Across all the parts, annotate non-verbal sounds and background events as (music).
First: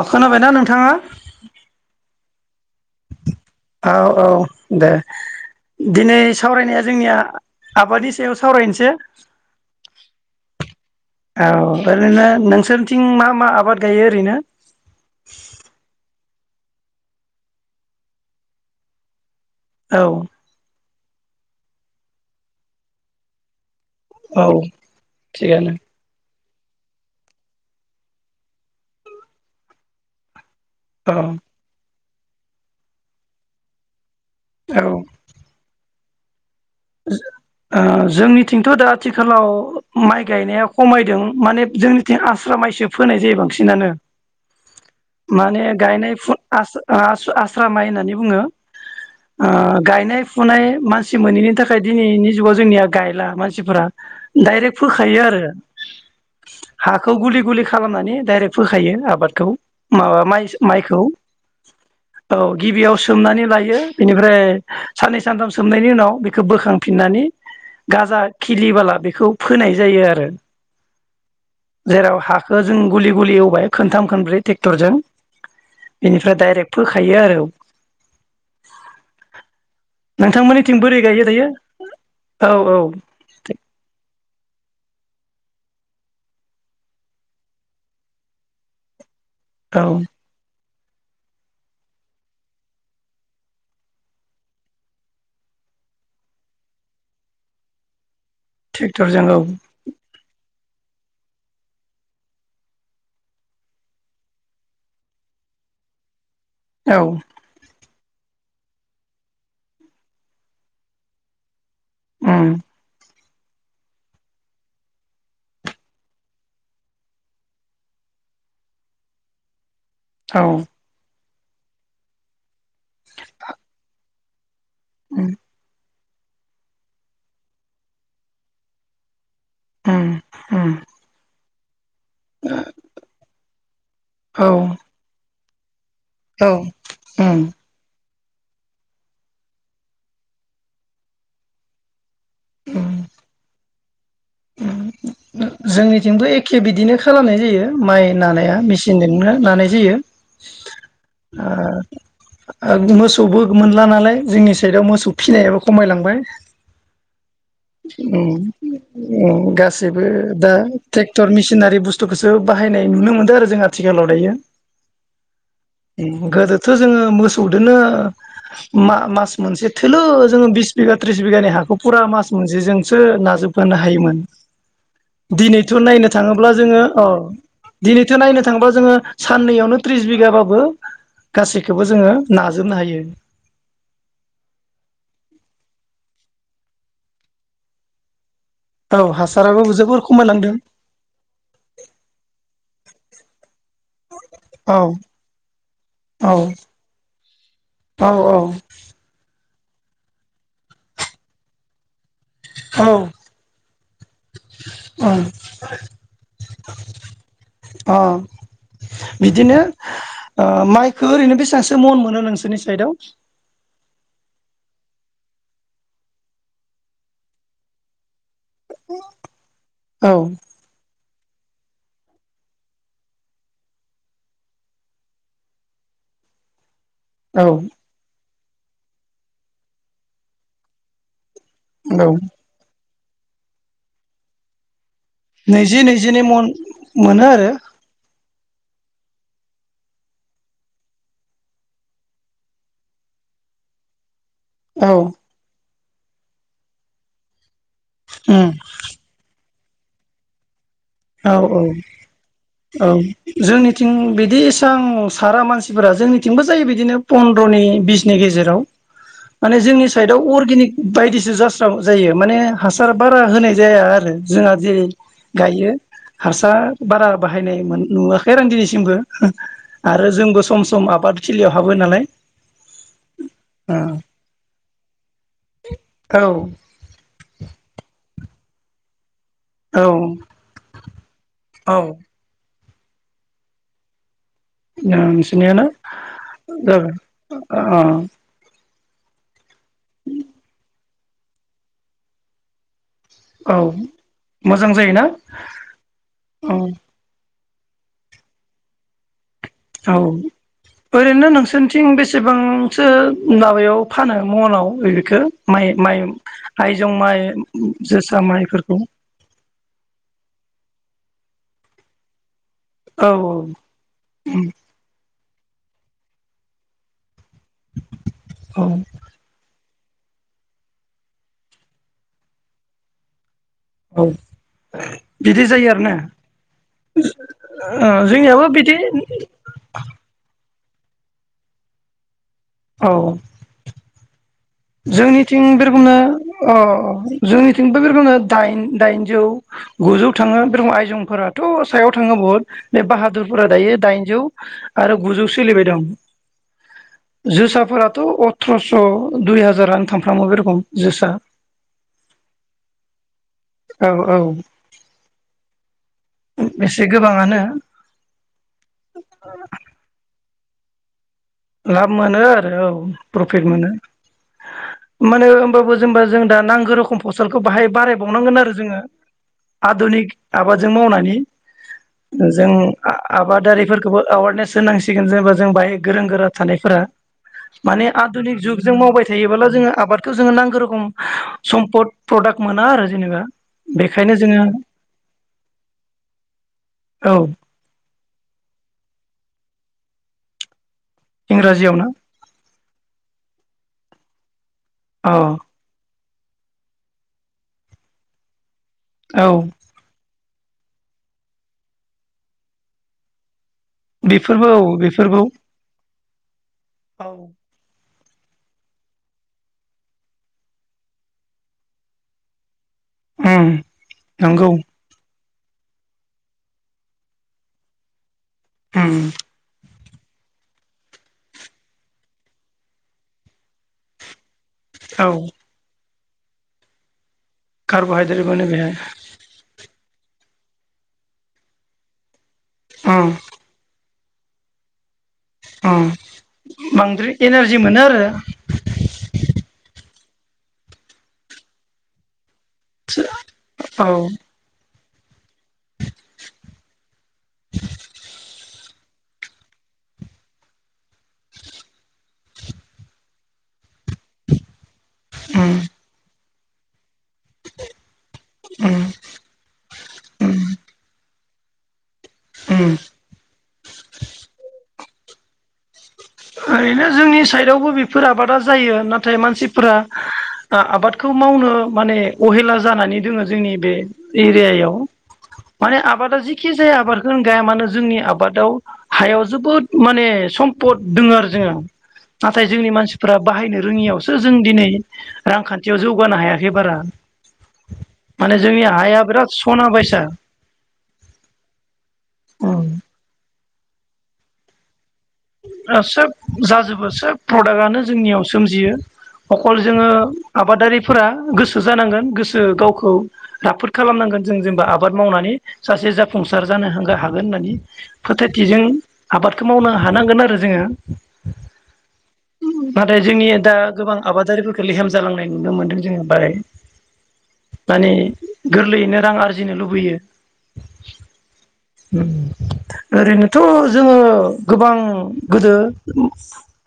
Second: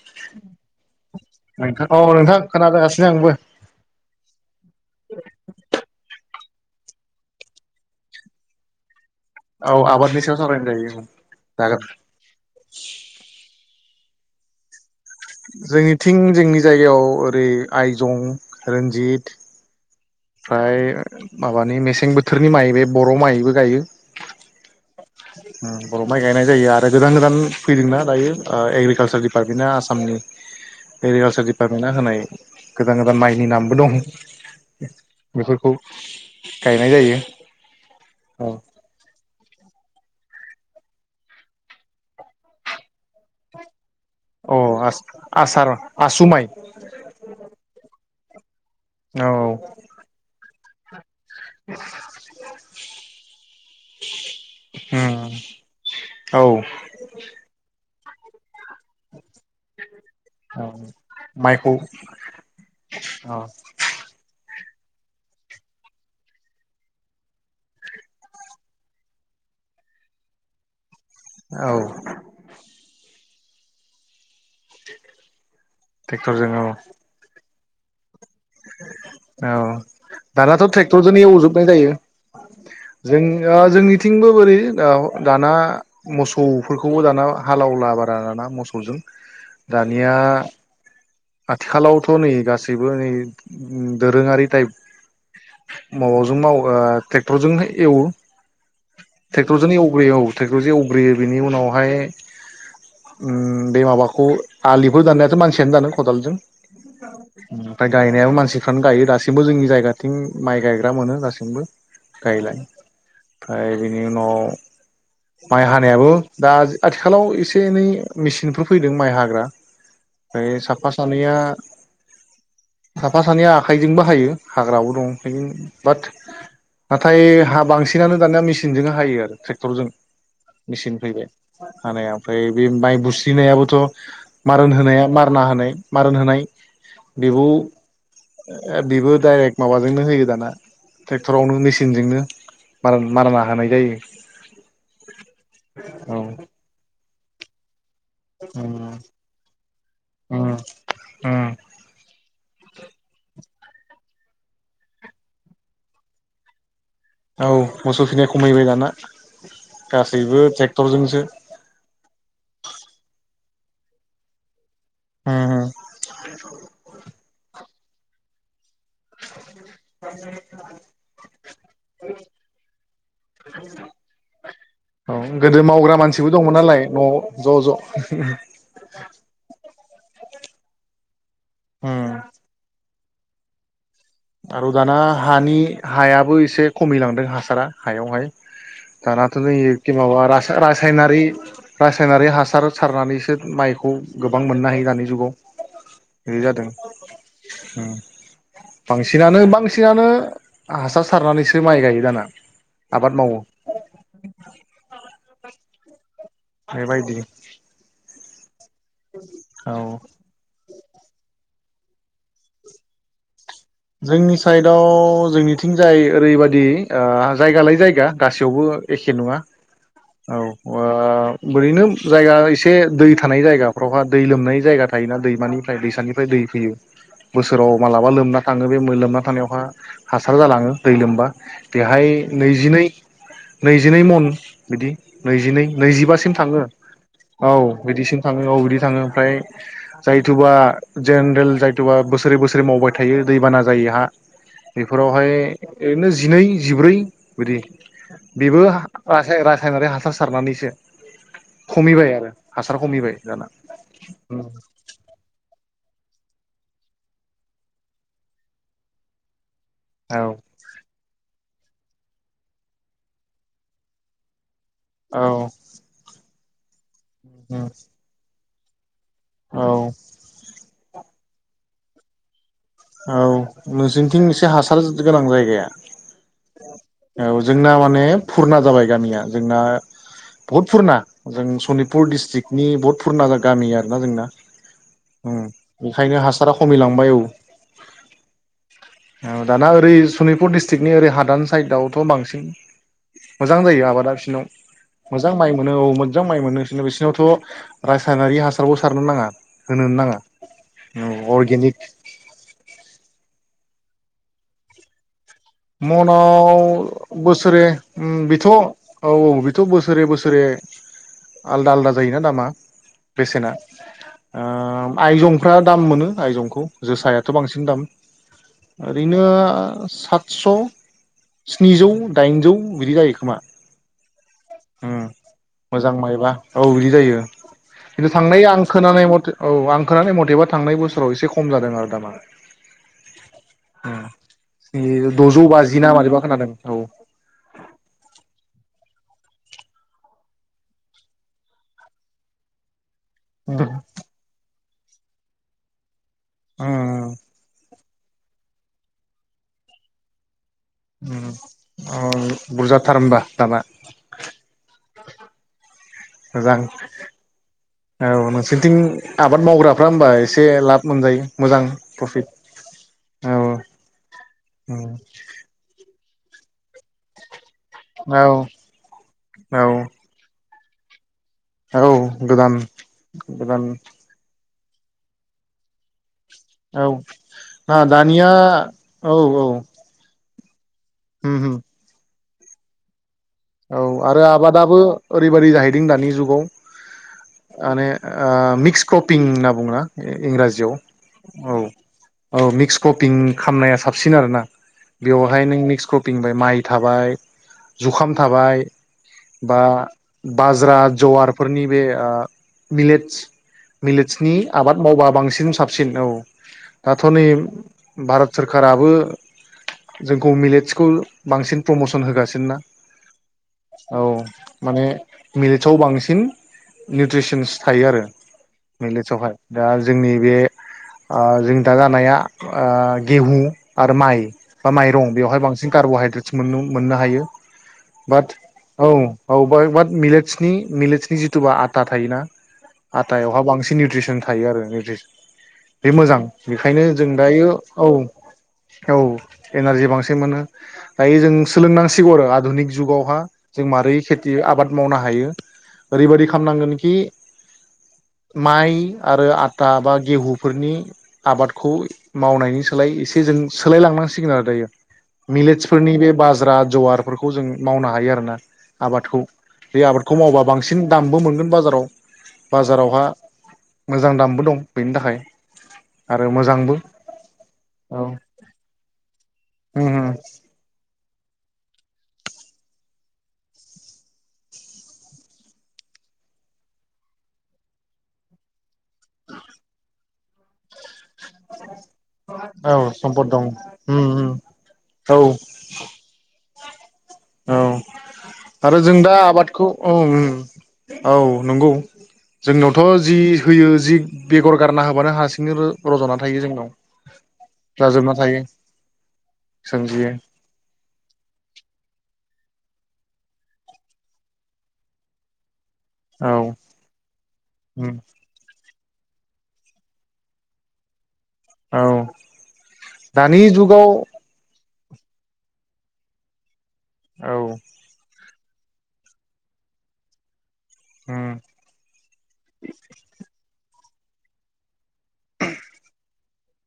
अ खोनाबायना नोंथाङा। नोंथां औ नोंथां खोनागासिनो आंबो औ औ दे दिनै सावरायनाया जोंनिया आबादनि सायाव सावरायनोसै। औ आबादनि सायाव सावरायनो जायो औ जागोन ओरैनो नोंसोरनिथिं मा मा आबाद। गायो ओरैनो। जोंनिथिं जोंनि जायगायाव ओरै आइजं रन्जित औ फाय। माबानि मेसें बोथोरनि माइ बे बर' माइबो गायो। औ थिगानो। बर' माइ गायनाय जायो आरो गोदान गोदान फैदोंना दायो एग्रिकालसार डिपार्टमेन्टआ आसामनि औ एग्रिकालसार डिपार्टमेन्टआ होनाय गोदान गोदान माइनि नामबो दं। बेफोरखौ गायनाय जायो जो ओ जोंनिथिंथ औ दा आथिं आथिखालाव माइ गायनाया खमायदों माने जोंनिथिं आस्रा माइसो फोनाय जायो बांसिनानो अ माने आसार गायनाय आसु फु माइ आसा ओ आस्रा आस्रा माइ होननानै। बुङो। औ ओ गायनाय फुनाय मानसि मोनैनि थाखाय। दिनैनि जुगाव जोंनिया गायला मानसिफोरा डाइरेक्ट फोखायो आरो औ हाखौ गुलि गुलि खालामनानै। डाइरेक्ट फोखायो आबादखौ। माबा माइ औ माइखौ माइखौ औ गिबियाव औ सोमनानै लायो बेनिफ्राय साननै सानथाम सोबनायनि उनाव बे खो बोखांफिनानै गाजा खिलिबाला बेखौ फोनाय जायो आरो। औ जेराव हाखो जों गुलि गुलि एव‌ बाय खोनथाम खोनब्रै ट्रेक्टरजों बेनिफ्राय ट्रेक्टरजों औ दडाइरेक्ट फोखायो आरो। औ दानाथ नोंथांमोननिथिं बोरै ट्रेक्टरजोंनो गायो एव एव दायो जोबनाय जायो औ औ जोंनिआ जोंनिथिंबो ओरै दाव दाना मोसौफोरखौबो दाना हालावला बारा दाना मोसौजों। औ दानिया आथिखालावथ नै गासैबो नै दोरोङारि टाइप माबाजों मावो ओ ट्रेक्टरजोंनो एवो। ट्रेक्टरजों औ ट्रेक्टर जोंनो एवगग्रोयो औ। टेक्टरजों एवग्रोयो बेनि उनावहाय ओम बे माबाखौ आलिफोर दाननायाथ मानसियानो दानो। खदालजों। औ (inaudible) ओमफ्राय गायनायाव मानसिफ्रानो गायो दासिमबो जोंनि जायगाथिं माइ गायग्रा मोनो दासिमबो। उम गायलाय। ओमफ्राय बेनि उनाव माइ हानायाबो दा आथिखालाव एसे एनै मेसिनफोर फैदों माइ हाग्रा। औ बे सात नैया साफा सानैया आखाइजोंबो हायो। हाग्राबो दं उम (unintelligible) बाट नाथाय हा बांसिनानो दानिया मेसिनजों हायो आरो। ट्रेक्टरजों उम उम मेचिन फैबाय। (unintelligible) हानाया ओमफ्राय बे माइ बुस्रिनायाबोथ' औ मारोन होनाया मा खोना होनाय। मारोन होनाय औ उम बेबो। बेबो डायरेक्ट माबाजोंनो होयो दाना ट्रेक्टरावनो मेसिनजोंनो मारा नाहोनाय जायो। औ जोंनिथिंथ' एखे बिदिनो खालामनाय जायो। माइ नानाया उम मेचिनजोंनो नानाय जायो उम उम ओ मोसौबो। मोनला नालाय जोंनि साइदआव मोसौ फिनायाबो खमायलांबाय। औ मोसौ फिनाया उम खमायबाय दाना। (unintelligible) गासैबो दा ट्रेक्टर मिसिनारि बुस्थुखौसो बाहायनाय नुनो मोनदों आरो जों आथिखालाव दायो। उम गोदोथ' जोङो मोसौ (unintelligible) मा-मास मोनसे थोलो जोङो बिस बिगा त्रिस बिगानि हाखौ फुरा मास मोनसेजोंसो नाजोब होनो हायोमोन औ गोदो दिनैथ' मावग्रा नायनो मानसिबो थाङोब्ला दंमोन जोङो नालाय अ न' ज' ज' दिनैथ' नायनो थाङोब्ला जोङो साननैयावनो त्रिस बिगाबाबो गासैखौबो उम जोङो नाजोबनो हायो आरो दाना हानि हायाबो एसे खमिलांदों हासारा हायावहाय औ दानाथ' नै हासाराबो एखे जोबोर माबा खमायलांदों रासा-रासायनारि रासायनारि हासार सारनानैसो माइखौ गोबां मोननो औ हायो दानि जुगाव औ बे जादों औ ओम सिनानो बांसिनानो हासार सारनानैसो माइ गायो दाना आबाद मावो औ औ बेबायदि अ बिदिनो औ ओ माइखो ओरैनो बेसेबांसो मन मोनो नोंसोरनि साइदआव जोंनि साइडआव जोंनिथिंजाय ओरैबायदि ओ जायगालाय जायगा गासैयावबो एखे नङा औ ओ ओरैनो जायगा एसे दै थानाय जायगाफ्रावहा दै लोमनाय जायगा थायोना दैमानिफ्राय दैसानिफ्राय दै फैयो औ बोसोराव मालाबा लोमना थाङो बे मोलोमना थानायावहा हासार जालाङो दै लोमबा। औ बेहाय नैजिनै नैजिनै मन बिदि। नैजिनै नैजि नैजिनै नैजिबासिम मन थाङो मोनो औ आरो बिदिसिम। थाङो औ बिदि थाङो ओमफ्राय जायथुबा जेनेरेल जायथुबा बोसोरे बोसोरे मावबाय थायो दैबाना जायो हा औ बेफोरावहाय ओरैनो जिनै जिब्रै बिदि। उम बेबो (unintelligible) सायनारि हासार सारनानैसो। औ औ खमिबाय आरो हासार औ खमिबाय दाना जोंनिथिं बिदि एसां सारा मानसि फोरा जोंनिथिंबो जायो बिदिनो पन्द्र'नि बिसनि गेजेराव। माने जोंनि साइडआव औ अर्गेनिक बायदिसो जास जायो माने हासार बारा होनाय जाया आरो जोंहा जेरै औ गायो हारसा बारा बाहायनाय मोन नुवाखै आं दिनिसि थिंबो हो औ आरो जोंबो सम सम आब फाथथिलियाव हाबो नालाय। औ नोंसिनथिं एसे हासार गोनां जायगाया औ औ जोंना माने फुरना जाबाय गामिया। जोंना औ बहुद फुरना जों औ सनितपुर डिस्ट्रिक्ट नि बुहुत फुरना गामि आरोना जोंना। उम नोंसिनिया ना बेखायनो हासारा खमिलांबाय औ (unintelligible) ओं औ। दाना ओरै सनिपुर दिस्ट्रिक नि ओरै हादान साइदआवथ' बांसिन। मोजां औ जायो आबादा बिसिनाव मोजां जायोना मोजां माइ मोनो औ मोज्जां माइ औ मोनो नै बिसिनावथ' रासायनारि हासारखौ सारनो नाङा। होनोनो औ नाङा ओरैनथ' औ अर्गेनिक नोंसोनथिं बेसेबां सो माबायाव फानो मनाव ऐ बेखो? मनाव बोसोरे ओम जोसा बिथ' माइफोरखौ औ-औ बिथ' बोसोरे बोसोरे आलदा आलदा जायोना दामा औ औ बेसेना ओ आइजं फ्रा दाम मोनो आइजंखौ जोसाया थ' बांसिन दाम औ ओरैनो सात स' स्निजौ दाइनजौ बिदि जायो खोमा औ ओ बिदि जायो मोजां आरोना मायबा औ बिदि जायो ओ खिन्थु थांनाय जोंनियाबो आं बिदि खोनानाय मथे औ आं खोनानै मथेबा थांनाय बोसोराव एसे खम जादों आरो दामा औ उम स्नि द'जौ जोंनिथिं बे बाजि ना रोखोमनो मारैबा खोनादों अ औ जोंनिथिंबो बे रोखोमनो दाइन दाइन जौ गुजौ थाङो बे रोखोम आयजंफोराथ सायाव थाङो बुहुत बे बाहा दुरफोरा उम दायो दाइनजौ आरो गुजौ सोलिबाय दं उम जोसाफोरा त' अथ्र'स' दुइ हाजारानो थांफ्रामो बे रखम जोसा उम अ बुरजाथार होमबा दामा औ औ मोजां एसे गोबाङानो औ नोंसोरनिथिं आबाद मावग्राफ्रा होनबा एसे एसे लाब मोनजायो मोजां लाब मोनो प्रफिट आरो औ प्रफिट औ मोनो माने होमबाबो जेनबा जों नांगो रोखोम फसल बाहाय औ बारायबावनांगोन जोङो औ आधुनिख आबादजों मावनानै औ जों गोदान गोदान आबादारिफोरखौबो एवारनेस सोनांसिगोन जेनबा जों बाहाय गोरों गोरा थानायफोरा औ ना माने दानिया आधुनिक जुग जों मावबाय औ थायोबोला जोङो आबादखौ जोङो नांग खो रखम उम उम सम्पद प्रडाक्ट मोना आरो जेनेबा औ बेखायनो आरो जोङो आबादाबो ओरैबादि जाहैदों दानि जुगाव औ माने मिक्स क्रपिं न बुङना इंराजियाव औ इंराजियाव ना औ मिक्स कपिं खालामनाया साबसिन आरोना औ बेवहाय नों मिक्स फिंबाय माइ थाबाय जुखा थाबाय औ बा बाज्रा जवारफोरनि बे ओ मिलेटस मिलेटसनि बेफोरबो औ आबाद मावबा बेफोरबो बांसिन साबसिन औ औ दाथ'नै भारत सोरखाराबो जोंखौ मिलेटसखौ बांसिन प्रमसन होगासिनो ना उम औ नंगौ माने मिरिटसाआव बांसिन निउट्रिसनस थायो आरो उम मिलेसाव हाय दा जोंनि बे जों ओ दाजानाया ओ गेहु आरो माइ बा औ माइं बेवहायांन कार्'हाइद्र टेस मोननो हायो बाद कार्बहाइद्रेट मोनो बेहाय औ औ बा बा द मिलेटसनि मिलेटसनि जिथुुबा आथा थायोना उम आथायावहा बांसिन निउट्रिस नों थायो आरो निथिस उम बे मोजां बेखायनो जों बांद्राय दायो एनारजि मोनो औ आरो औ एनारजि बांसि जेमोनो दायो जों सोंलोंनांसिगौ आरो आधुनि जुगावहा जों औ मारै खेथि आबाद मावनो हायो। ओरैबादि खामनांगोनखि माइ आरो आटा बा गेहुफोरनि आबादखौ मावनायनि सोलाय एसे जों सोलाय लांनांसिगोन आरो दायो उम मिलेट्सफोरनि बे बा रा जवारफोरखौ जों मावनो हायो आरोना उम आबादखौ बे आबादखौ उम मावबा बांसिन दामबो मोनगोन बाजाराव। उम बाजारावहा मोजां दामबो दं बेनि थाखाय। आरो मोजांबो ओरैनो जोंनि साइडयावबो औ बेफोर आबादा जायो नाथाय मानसिफोरा उम उम ओ आबाद खौ मावनो माने अहेला जानानै दोङो जोंनि बे एरियायाव माने आबादा जिखि जाया आबादखौ गाया मानो जोंनि आबादाव हायाव जोबोद माने सम्पद दोङो आरो जोङो नाथाय जोंनि औ मानसिफ्रा सम्पद दं बाहायनो उम रोङियावसो उम जों दिनै औ रांखान्थियाव जौगानो हाया बे बारा औ माने जोंनि आरो जों हाया दा बिराद आबादखौ सना अ बायसा उम औ नंगौ जोंनावथ' जि फोयो जि बेगर गारना होब आ सोब जाजोबो सोब प्रडाक्टआनो जाजोबना जोंनियाव थायो सोमजियो अखल जोङो सोमजियो आबादारिफोरा गोसो जानांगोन गोस ओ गावखौ राफोद खालामनांगोन जों जेनेबा आबाद मावनानै सासे औ जाफुंसार जानो होंगो हागोन होननानै उम फोथायथिजों आबादखौ मावनो हानांगोन आरो जोङो। औ नाथाय जोंनि दानि दा जुगाव गोबां आबादारिफोरखौ लेहेम जालांनाय नुनो मोन्दों जोङो बारै। औ मानि गोरलैयैनो रां आरजिनो लुबैयो। उम ओम ओरैनोथ' जोङो गोबां गोदो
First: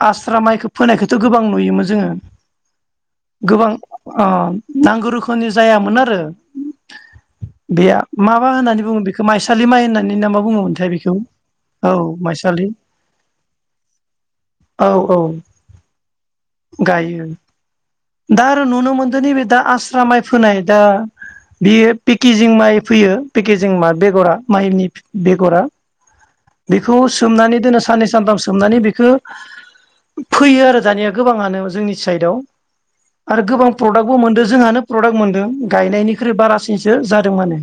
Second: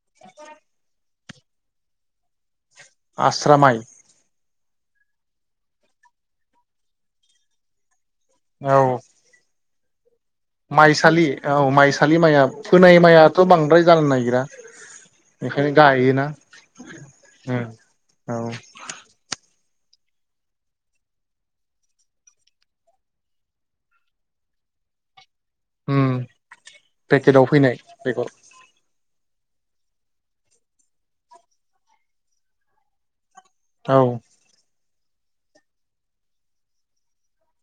आस्रा माइखौ फोनायखो थ गोबां नुयोमोन जोङो। आस्रा गोबां माइ अ नांगौ रोखोमनि जायामोन आरो बेया। माबा औ होननानै बुङो बेखौ माइसा। दि माइनाय माइसालि औ माइसालि माइया फोनाय मायाथ बांद्राय जानो नागिरा औ औ बेखायनो गायोना गायो ओ दा औ। आरो नुनो मोनदों नैबे दा आस्रा माइ फोनाय दा बेयो पेकेजिं माइ फैयो पेकेजिं मा बेगरा माइनि। बेगरा उम बेखौ पेकेटाव सोमनानै। फैनाय बिदिनो साननै बेगर सानथाम सोमनानै बेखो। फैयो आरो दानिया गोबाङानो जोंनि साइदआव। आरो गोबां औ प्रडाकबो मोनदो जोंहानो। प्रडाक मोनदों गायनायनिख्रुइ बारासिनसो जादों माने।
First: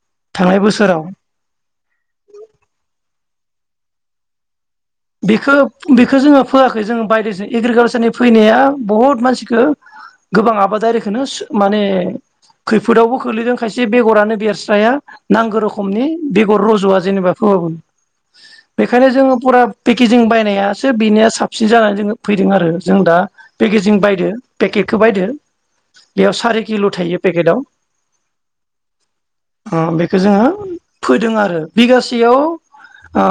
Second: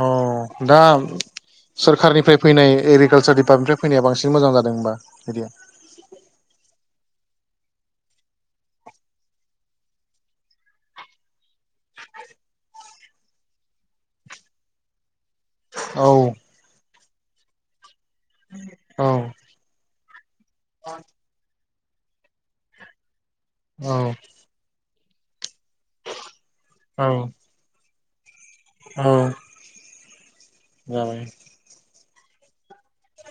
अ थांनाय दा बोसोराव सोरखारनिफ्राय फैनाय एग्रिकालसार। बबेनिफ्राय फैनाया बांसिन मोजां जाद बेखो बेखो जोङो फोआखै जो बायदोंसो। जों एग्रिकालसारनि फैनाया बहुत मानसिखो गोबां आबादारिखौनो माने खैफोदावबो खोलैदों खायसे बेगरानो बेरस्राया। नांगौ औ रोखोमनि बेगर रज'वा। जेनेबा फोबाबो। बेखायनो औ जोङो फुरा पेकेजिं बाय नायासो बिनाया साब बिसिनि जानानै जोङो फैदों आरो जों दा पेकेजिं औ बायदो पेकेट खो बायदो बेयाव सारि किल' थायो औ पेकेटआव औ ओ बेखौ जोङो जाबाय फोदों आरो बिगासे सेयाव ओ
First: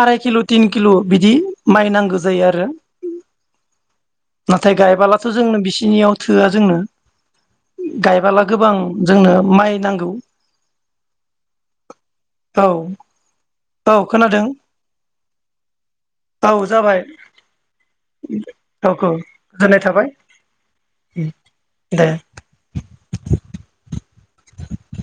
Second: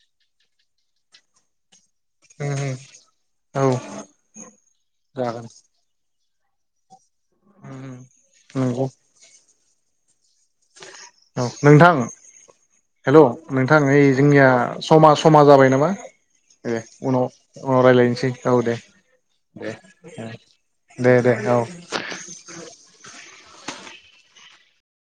आराय किल' तिन किल' बिदि। माइ नांगौ जायो आरो औ नाथाय गायबोलाथ' जागोन जोंनो बिसिनियाव थोआ जोंनो। गायबोला गोबां नंगौ जोंनो माइ नांगौ। औ नोंथां औ हेल' नोंथां औ ओइ खोनादों जोंनिया समा सम समा जाबाय नामा औ दे जाबाय उनाव उनाव रायलायनोसै औ दे दे दे दे औ। दे